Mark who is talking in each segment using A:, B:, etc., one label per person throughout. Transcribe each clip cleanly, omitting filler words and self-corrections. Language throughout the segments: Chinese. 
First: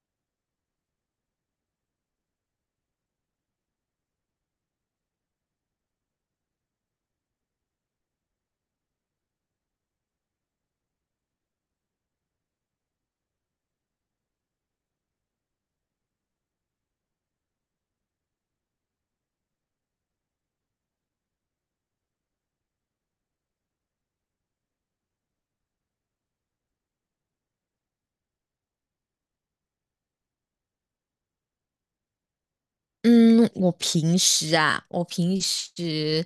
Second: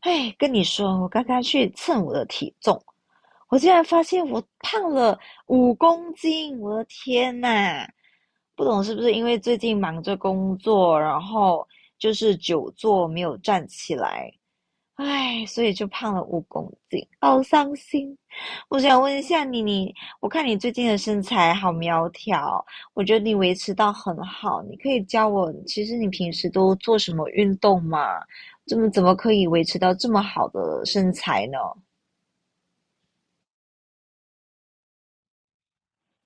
A: 哎，跟你说，我刚刚去称我的体重，我竟然发现我胖了五公斤！我的天呐，不懂是不是因为最近忙着工作，然后就是久坐没有站起来，唉，所以就胖了五公斤，好伤心。我想问一下你，我看你最近的身材好苗条，我觉得你维持到很好。你可以教我，其实你平时都做什么运动吗？怎么可以维持到这么好的身材呢？
B: 嗯，我平时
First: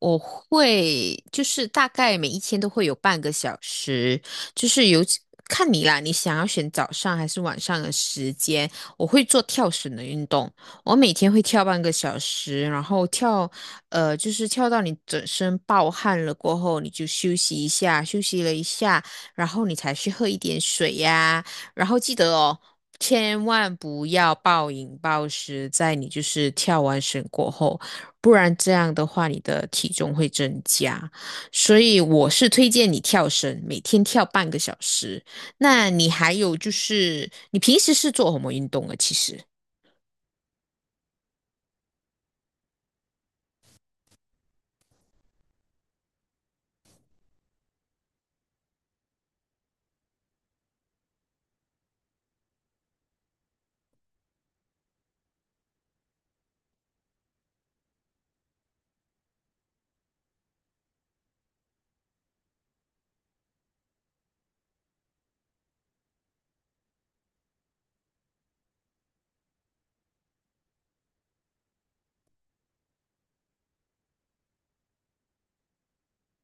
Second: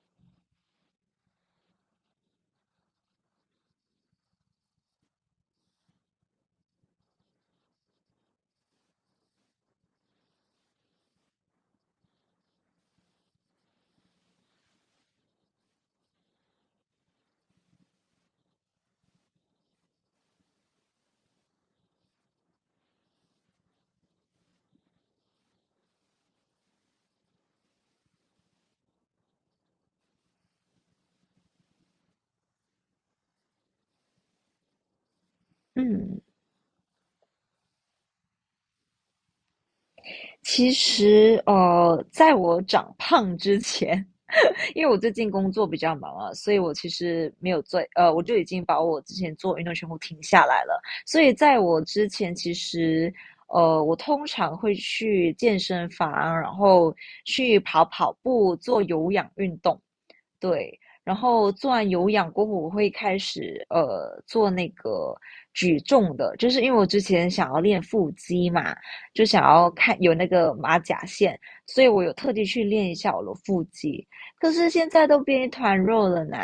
B: 我会就是大概每一天都会有半个小时，就是有几看你啦，你想要选早上还是晚上的时间，我会做跳绳的运动，我每天会跳半个小时，然后跳，就是跳到你整身暴汗了过后，你就休息一下，休息了一下，然后你才去喝一点水呀、然后记得哦，千万不要暴饮暴食，在你就是跳完绳过后，不然这样的话你的体重会增加。所以我是推荐你跳绳，每天跳半个小时。那你
A: 嗯，
B: 还有就是，你平时是做什么运动啊？其实。
A: 其实在我长胖之前，因为我最近工作比较忙啊，所以我其实没有做，我就已经把我之前做运动全部停下来了。所以在我之前，其实我通常会去健身房，然后去跑跑步，做有氧运动。对，然后做完有氧过后，我会开始做那个举重的，就是因为我之前想要练腹肌嘛，就想要看有那个马甲线，所以我有特地去练一下我的腹肌。可是现在都变一团肉了呢。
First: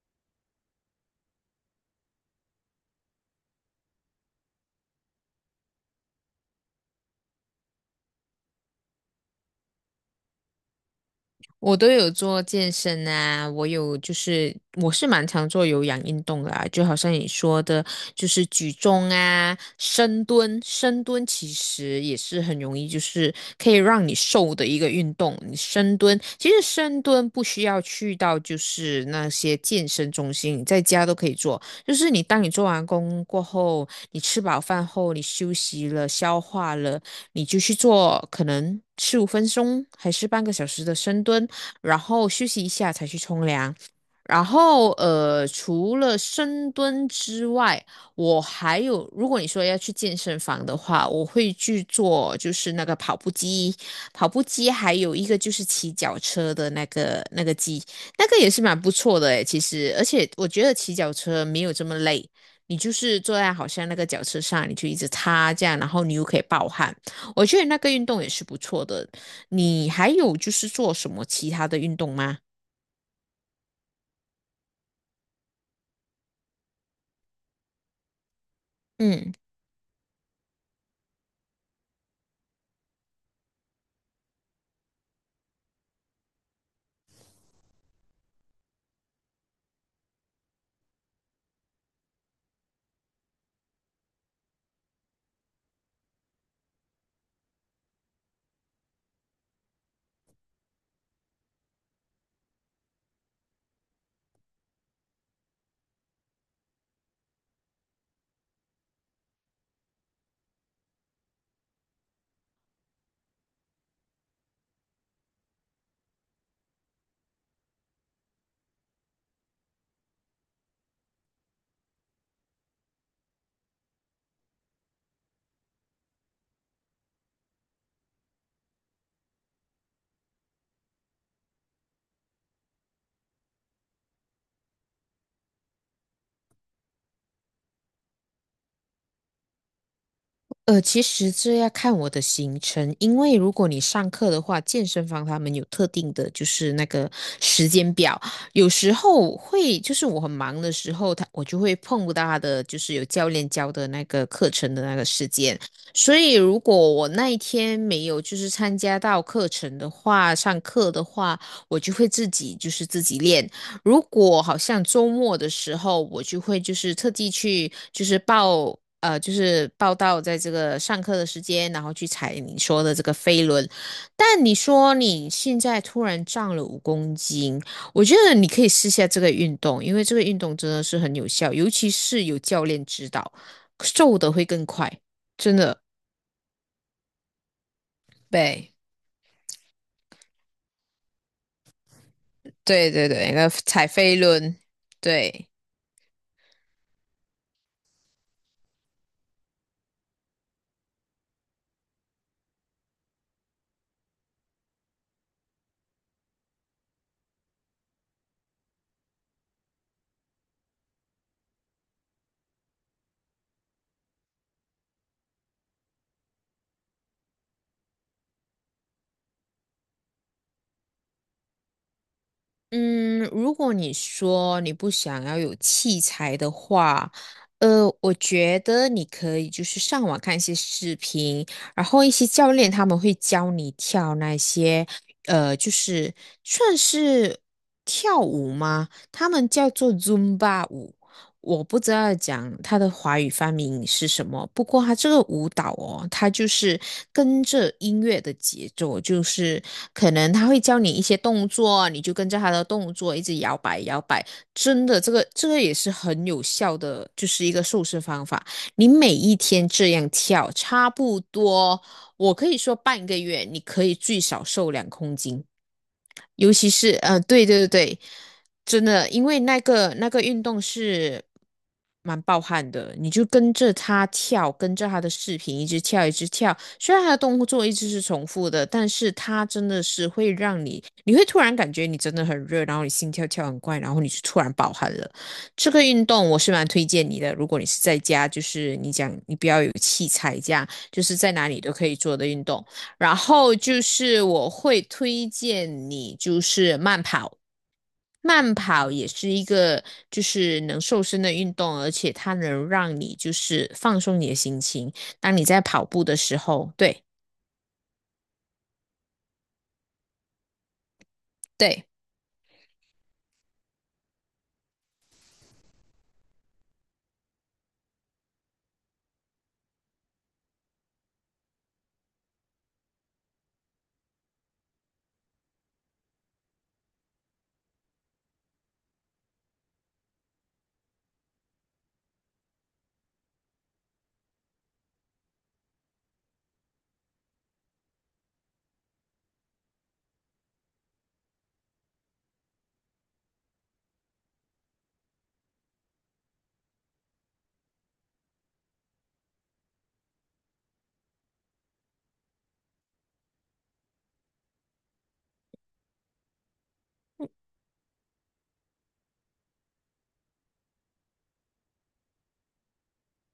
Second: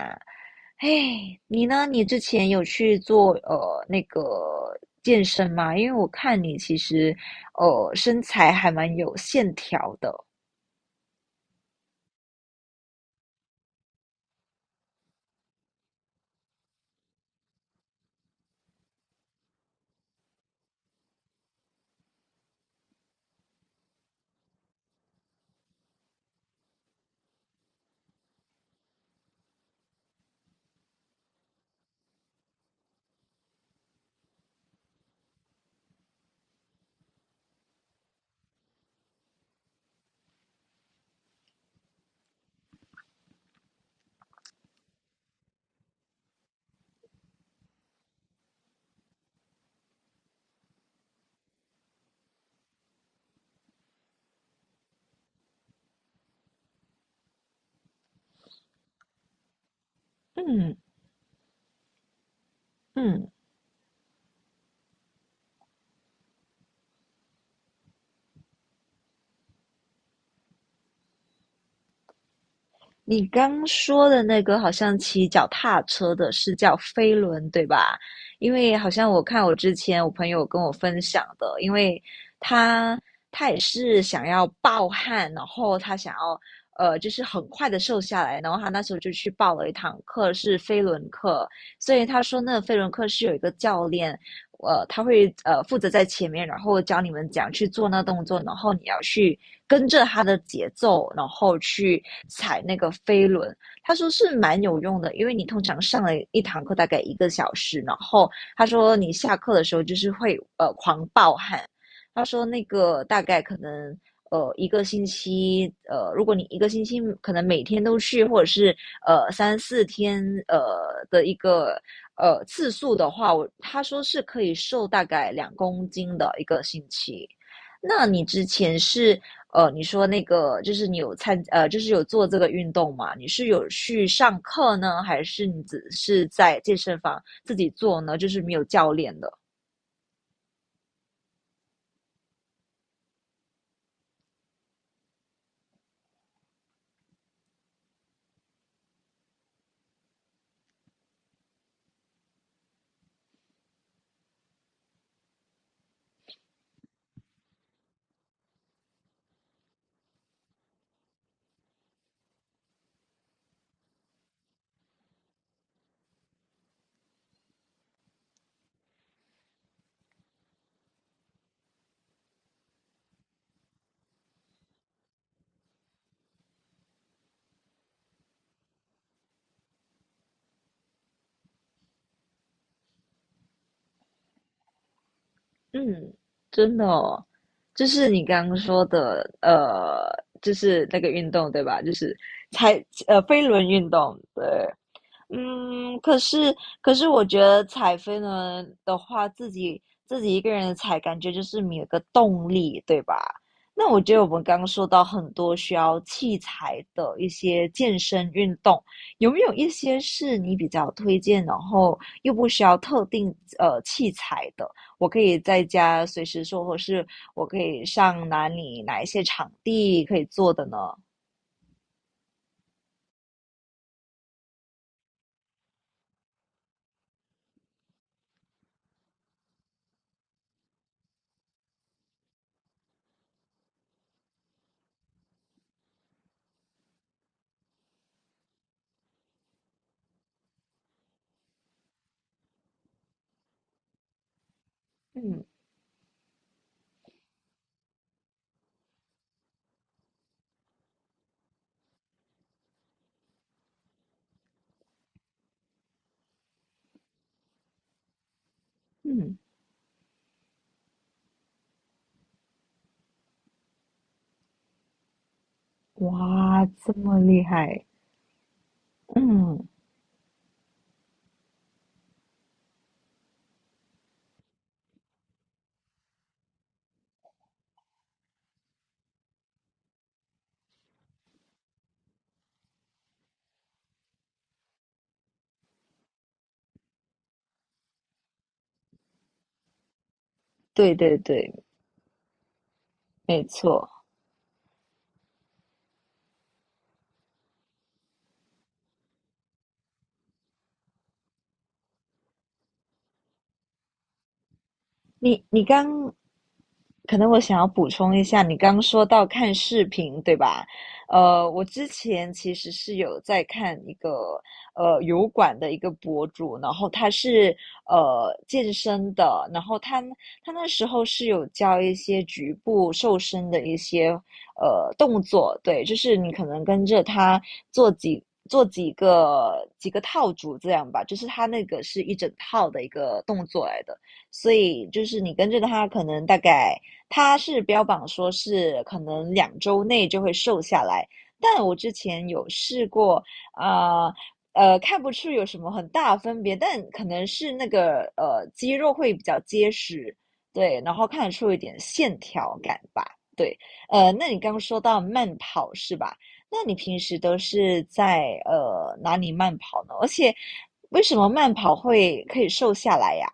A: 嘿，你呢？你之前有去做那个健身吗？因为我看你其实身材还蛮有线条的。
B: 我都有做健身啊，我有就是我是蛮常做有氧运动的啊，就好像你说的，就是举重啊、深蹲，深蹲其实也是很容易，就是可以让你瘦的一个运动。你深蹲其实深蹲不需要去到就是那些健身中心，你在家都可以做。就是你当你做完工过后，你吃饱饭后，你休息了、消化了，你就去做可能15分钟还是半个小时的深蹲。然后休息一下才去冲凉。然后除了深蹲之外，我还有，如果你说要去健身房的话，我会去做就是那个跑步机，跑步机还有一个就是骑脚车的那个机，那个也是蛮不错的诶，其实，而且我觉得
A: 嗯
B: 骑脚车没有这么累。你就是
A: 嗯。
B: 坐在好像那个脚车上，你就一直擦这样，然后你又可以暴汗，我觉得那个运动也是不错的。你还有就是做什么其他的运动吗？
A: 你刚说的那个好像骑脚踏车的是叫飞轮，对吧？因为好像我
B: 嗯，
A: 看我之前我朋友跟我分享的，因为他他也是想要暴汗，然后他想要就是很快的瘦下来，然后他那时候就去报了一堂课是飞轮课，所以他说那个飞轮课是有一个教练，他会负责在前面，然后教你们怎样去做那动作，然后你要去跟着他的节奏，然后去踩那个飞轮。他说是蛮有用的，因为你通常上了一堂课大概一个小时，然后他说你下课的时候就是会狂暴汗，他说那个大概可能一个星期，如果你一个星期可能每天都去，或者是3、4天呃的一个次数的话，我他说是可以瘦大概2公斤的一个星期。那你之前是你说那个就是你有就是有做这个运动嘛？你是有去上课呢，还是你只是在健身房自己做呢？就是没有教练的？
B: 其实这要看我的行程，因为如果你上课的话，健身房他们有特定的，就是那个时间表，有时候会就是我很忙的时候，他我就会碰不到他的，就是有教练教的那个课程的那个时间，所以如果我那一天没有就是参加到课程的话，上课的话，我就会自己就是自己练。如果好像周末的时候，我就会就是特地去就是报就是报到在这个上课的时间，然后去踩你说的这个飞轮。但你说你现在突然涨了5公斤，我觉得你可以试下这个运动，因为这个运动真的是很有效，尤其是有教练指导，瘦的会更快，真的。
A: 嗯，真的哦，就是你刚刚
B: 对，
A: 说的，就是那个运动对吧？就是
B: 对对对，那
A: 飞
B: 个
A: 轮
B: 踩
A: 运
B: 飞
A: 动，对，
B: 轮，对。
A: 嗯，可是我觉得踩飞轮的话，自己一个人踩，感觉就是没有个动力，对吧？那我觉得我们刚刚说到很多需要器材的一些健身运动，有没有一些是你比较推荐，然后又不需要特定器材的？我可以在家随时做，或是我可以上哪里哪一些场地可以做的呢？
B: 嗯，如果你说你不想要有器材的话，我觉得你可以就是上网看一些视频，然后一些教练他们会教你跳那些，就是算是跳舞吗？他们叫做 Zumba 舞。我不知道讲他的华语发明是什么，不过他这个
A: 嗯
B: 舞蹈哦，他就是跟着音乐的节奏，就是可能他会教你一些动作，你就跟着他的动作一直摇摆摇摆。真的，这个也是很有效的，就是一个瘦身方法。你每一
A: 嗯，
B: 天这样跳，差不多，我可以说半个月，你可以最少瘦2公斤。尤
A: 哇，
B: 其是
A: 这么厉
B: 对对
A: 害！
B: 对，真的，因为那
A: 嗯。
B: 个那个运动是蛮暴汗的，你就跟着他跳，跟着他的视频一直跳，一直跳。虽然他的动作一直是重复的，但是他真的是会让你，你会突然感觉你真的很热，然后你心跳跳很快，然后你就突然暴汗了。这个运动我是蛮推荐你的，如果你是在家，就是你讲你不要有器材这样，
A: 对
B: 就
A: 对
B: 是在哪
A: 对，
B: 里都可以做的运动。然
A: 没
B: 后就
A: 错。
B: 是我会推荐你就是慢跑，慢跑也是一个就是能瘦身的运动，而且它能让你就是放松你的心情。当
A: 你
B: 你在
A: 你
B: 跑步
A: 刚
B: 的时候，对
A: 可能我想要补充一下，你刚说到看视频，对吧？我
B: 对。
A: 之前其实是有在看一个油管的一个博主，然后他是健身的，然后他那时候是有教一些局部瘦身的一些动作，对，就是你可能跟着他做几。做几个几个套组这样吧，就是他那个是一整套的一个动作来的，所以就是你跟着他可能大概他是标榜说是可能2周内就会瘦下来，但我之前有试过，啊、看不出有什么很大的分别，但可能是那个肌肉会比较结实，对，然后看得出一点线条感吧，对，那你刚刚说到慢跑是吧？那你平时都是在哪里慢跑呢？而且为什么慢跑会可以瘦下来呀？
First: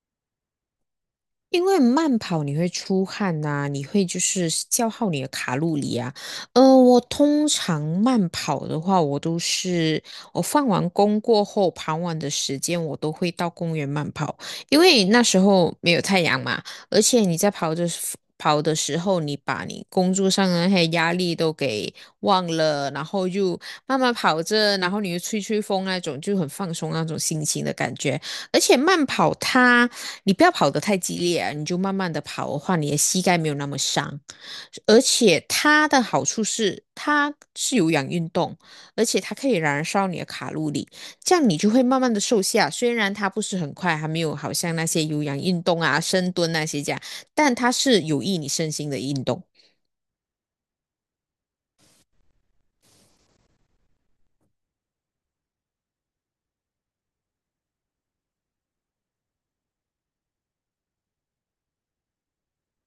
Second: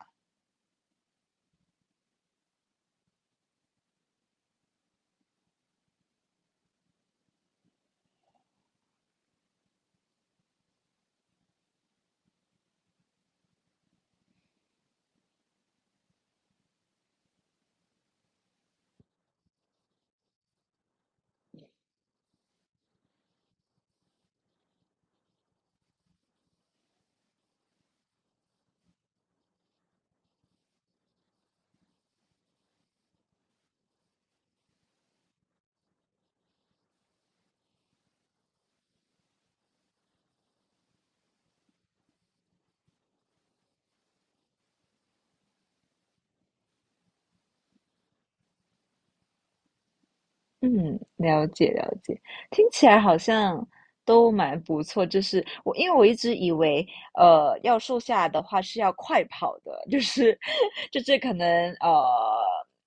B: 因为慢跑你会出汗呐、你会就是消耗你的卡路里啊。我通常慢跑的话，我都是我放完工过后，傍晚的时间我都会到公园慢跑，因为那时候没有太阳嘛，而且你在跑的时候，你把你工作上的那些压力都给忘了，然后就慢慢跑着，然后你又吹吹风那种，就很放松那种心情的感觉。而且慢跑它，你不要跑得太激烈啊，你就慢慢的跑的话，你的膝盖没有那么伤。而且它的好处是，它是有氧运动，而且它可以燃烧你的卡路里，这样你就会慢慢的瘦下。虽然它不是很快，还没有好像那些有氧运动啊、深蹲那些这样，但它是有益你身心的运动。
A: 嗯，了解了解，听起来好像都蛮不错。就是我，因为我一直以为，要瘦下来的话是要快跑的，就是 就是可能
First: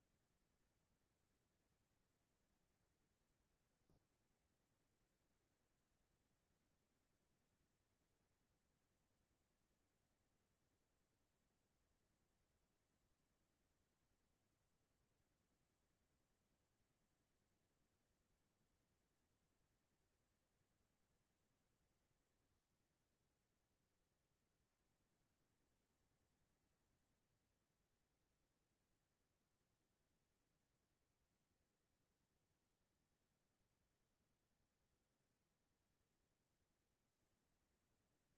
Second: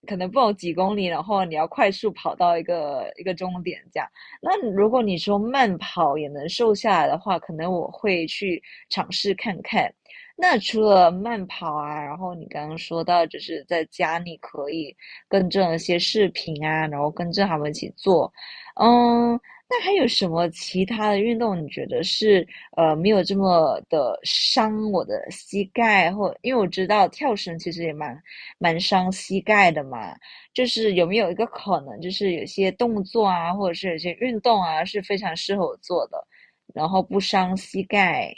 A: 可能不懂几公里，然后你要快速跑到一个一个终点这样。那如果你说慢跑也能瘦下来的话，可能我会去尝试看看。那除了慢跑啊，然后你刚刚说到，就是在家你可以。跟正一些视频啊，然后跟着他们一起做。嗯，那还有什么其他的运动？你觉得是没有这么的伤我的膝盖，或因为我知道跳绳其实也蛮伤膝盖的嘛。就是有没有一个可能，就是有些动作啊，或者是有些运动啊，是非常适合我做的，然后不伤膝盖。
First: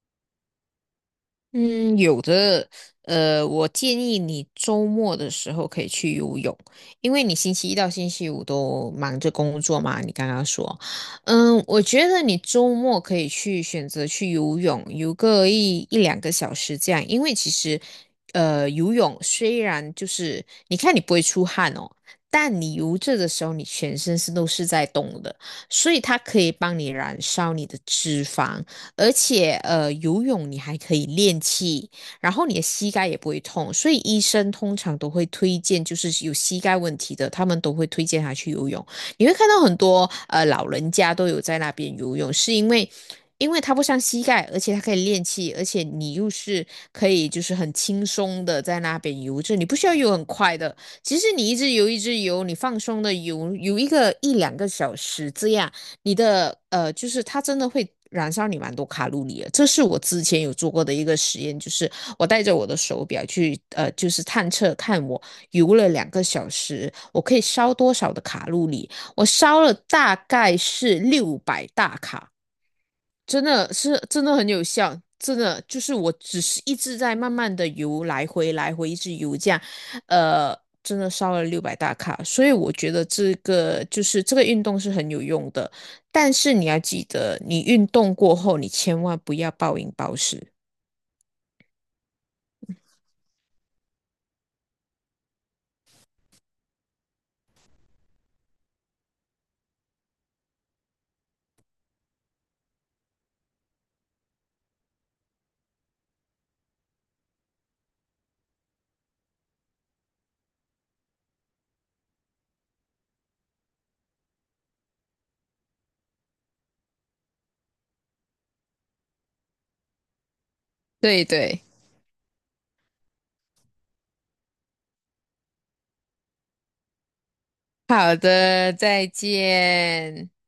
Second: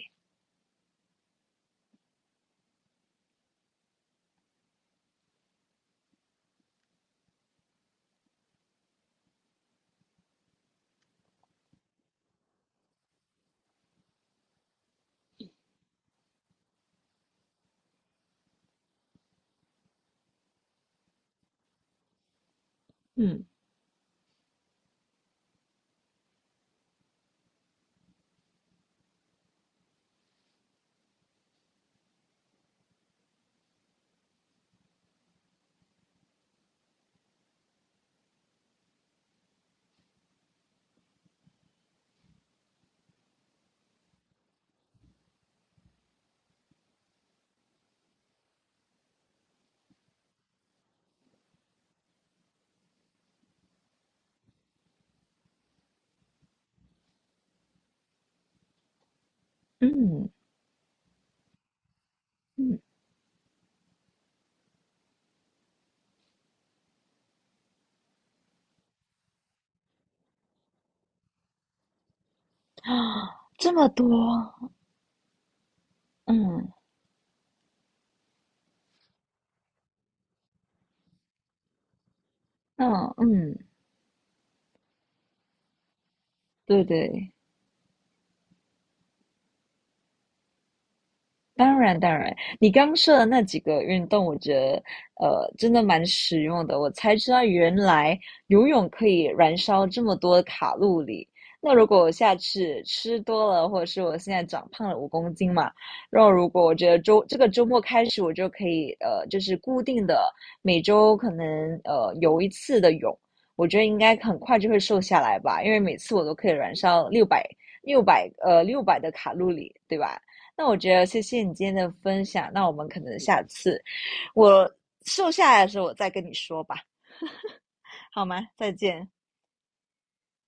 B: 嗯，有的，我建议你周末的时候可以去游泳，因为你星期一到星期五都忙着工作嘛，你刚刚说，嗯，我觉得你周末可以去选择去游泳，游个一两个小时这样，因为其实，游泳虽然就是你看你不会出汗哦，但你游着的
A: 嗯，
B: 时候，你全身是都是在动的，所以它可以帮你燃烧你的脂肪。而且游泳你还可以练气，然后你的膝盖也不会痛，所以医生通常都会推荐，就是有膝盖问题的，他们都会推荐他去游泳。你会看到很多老人家都有在那边游泳，是因为。因为他不伤膝盖，而且他可以练气，而且你又是可以就是很轻松的在那边游着，就你不需要游很快的，其实你一直游一直游，你放松的游游一个一两个小时这样，你的就是它真的会燃烧你蛮多卡路里的。这是我之
A: 嗯
B: 前有做过的一个实验，就是我带着我的
A: 嗯
B: 手表去就是探测看我游了两个小时，我可以烧多少的卡路里。我烧了大概是六百大卡真
A: 啊，
B: 的
A: 这么
B: 是
A: 多，
B: 真的很有效，真的就是我只是
A: 嗯
B: 一直在慢慢的游来回来回一直游这样，呃，真的烧了六百大卡，所以我觉得
A: 嗯
B: 这
A: 嗯，
B: 个就是这个运动是很有用的，但是你要
A: 对
B: 记
A: 对，
B: 得，你运动过后你千万不要暴饮暴食。
A: 当然，当然，你刚说的那几个运动，我觉得真的蛮实用的。我才知道原来游泳可以燃烧这么多卡路里。那如果我下次吃多了，或者是我现在长胖了五公斤嘛，然后如果我觉得这个周末开始，我就可以就是固定的每周可能游一次的泳，我觉得应该很快就会瘦下来吧，因为每次我都可以燃烧六百的卡路里，对吧？那我觉得谢
B: 对
A: 谢你
B: 对，
A: 今天的分享，那我们可能下次我瘦下来的时候我再跟你说吧，
B: 好
A: 好吗？再
B: 的，再
A: 见。
B: 见。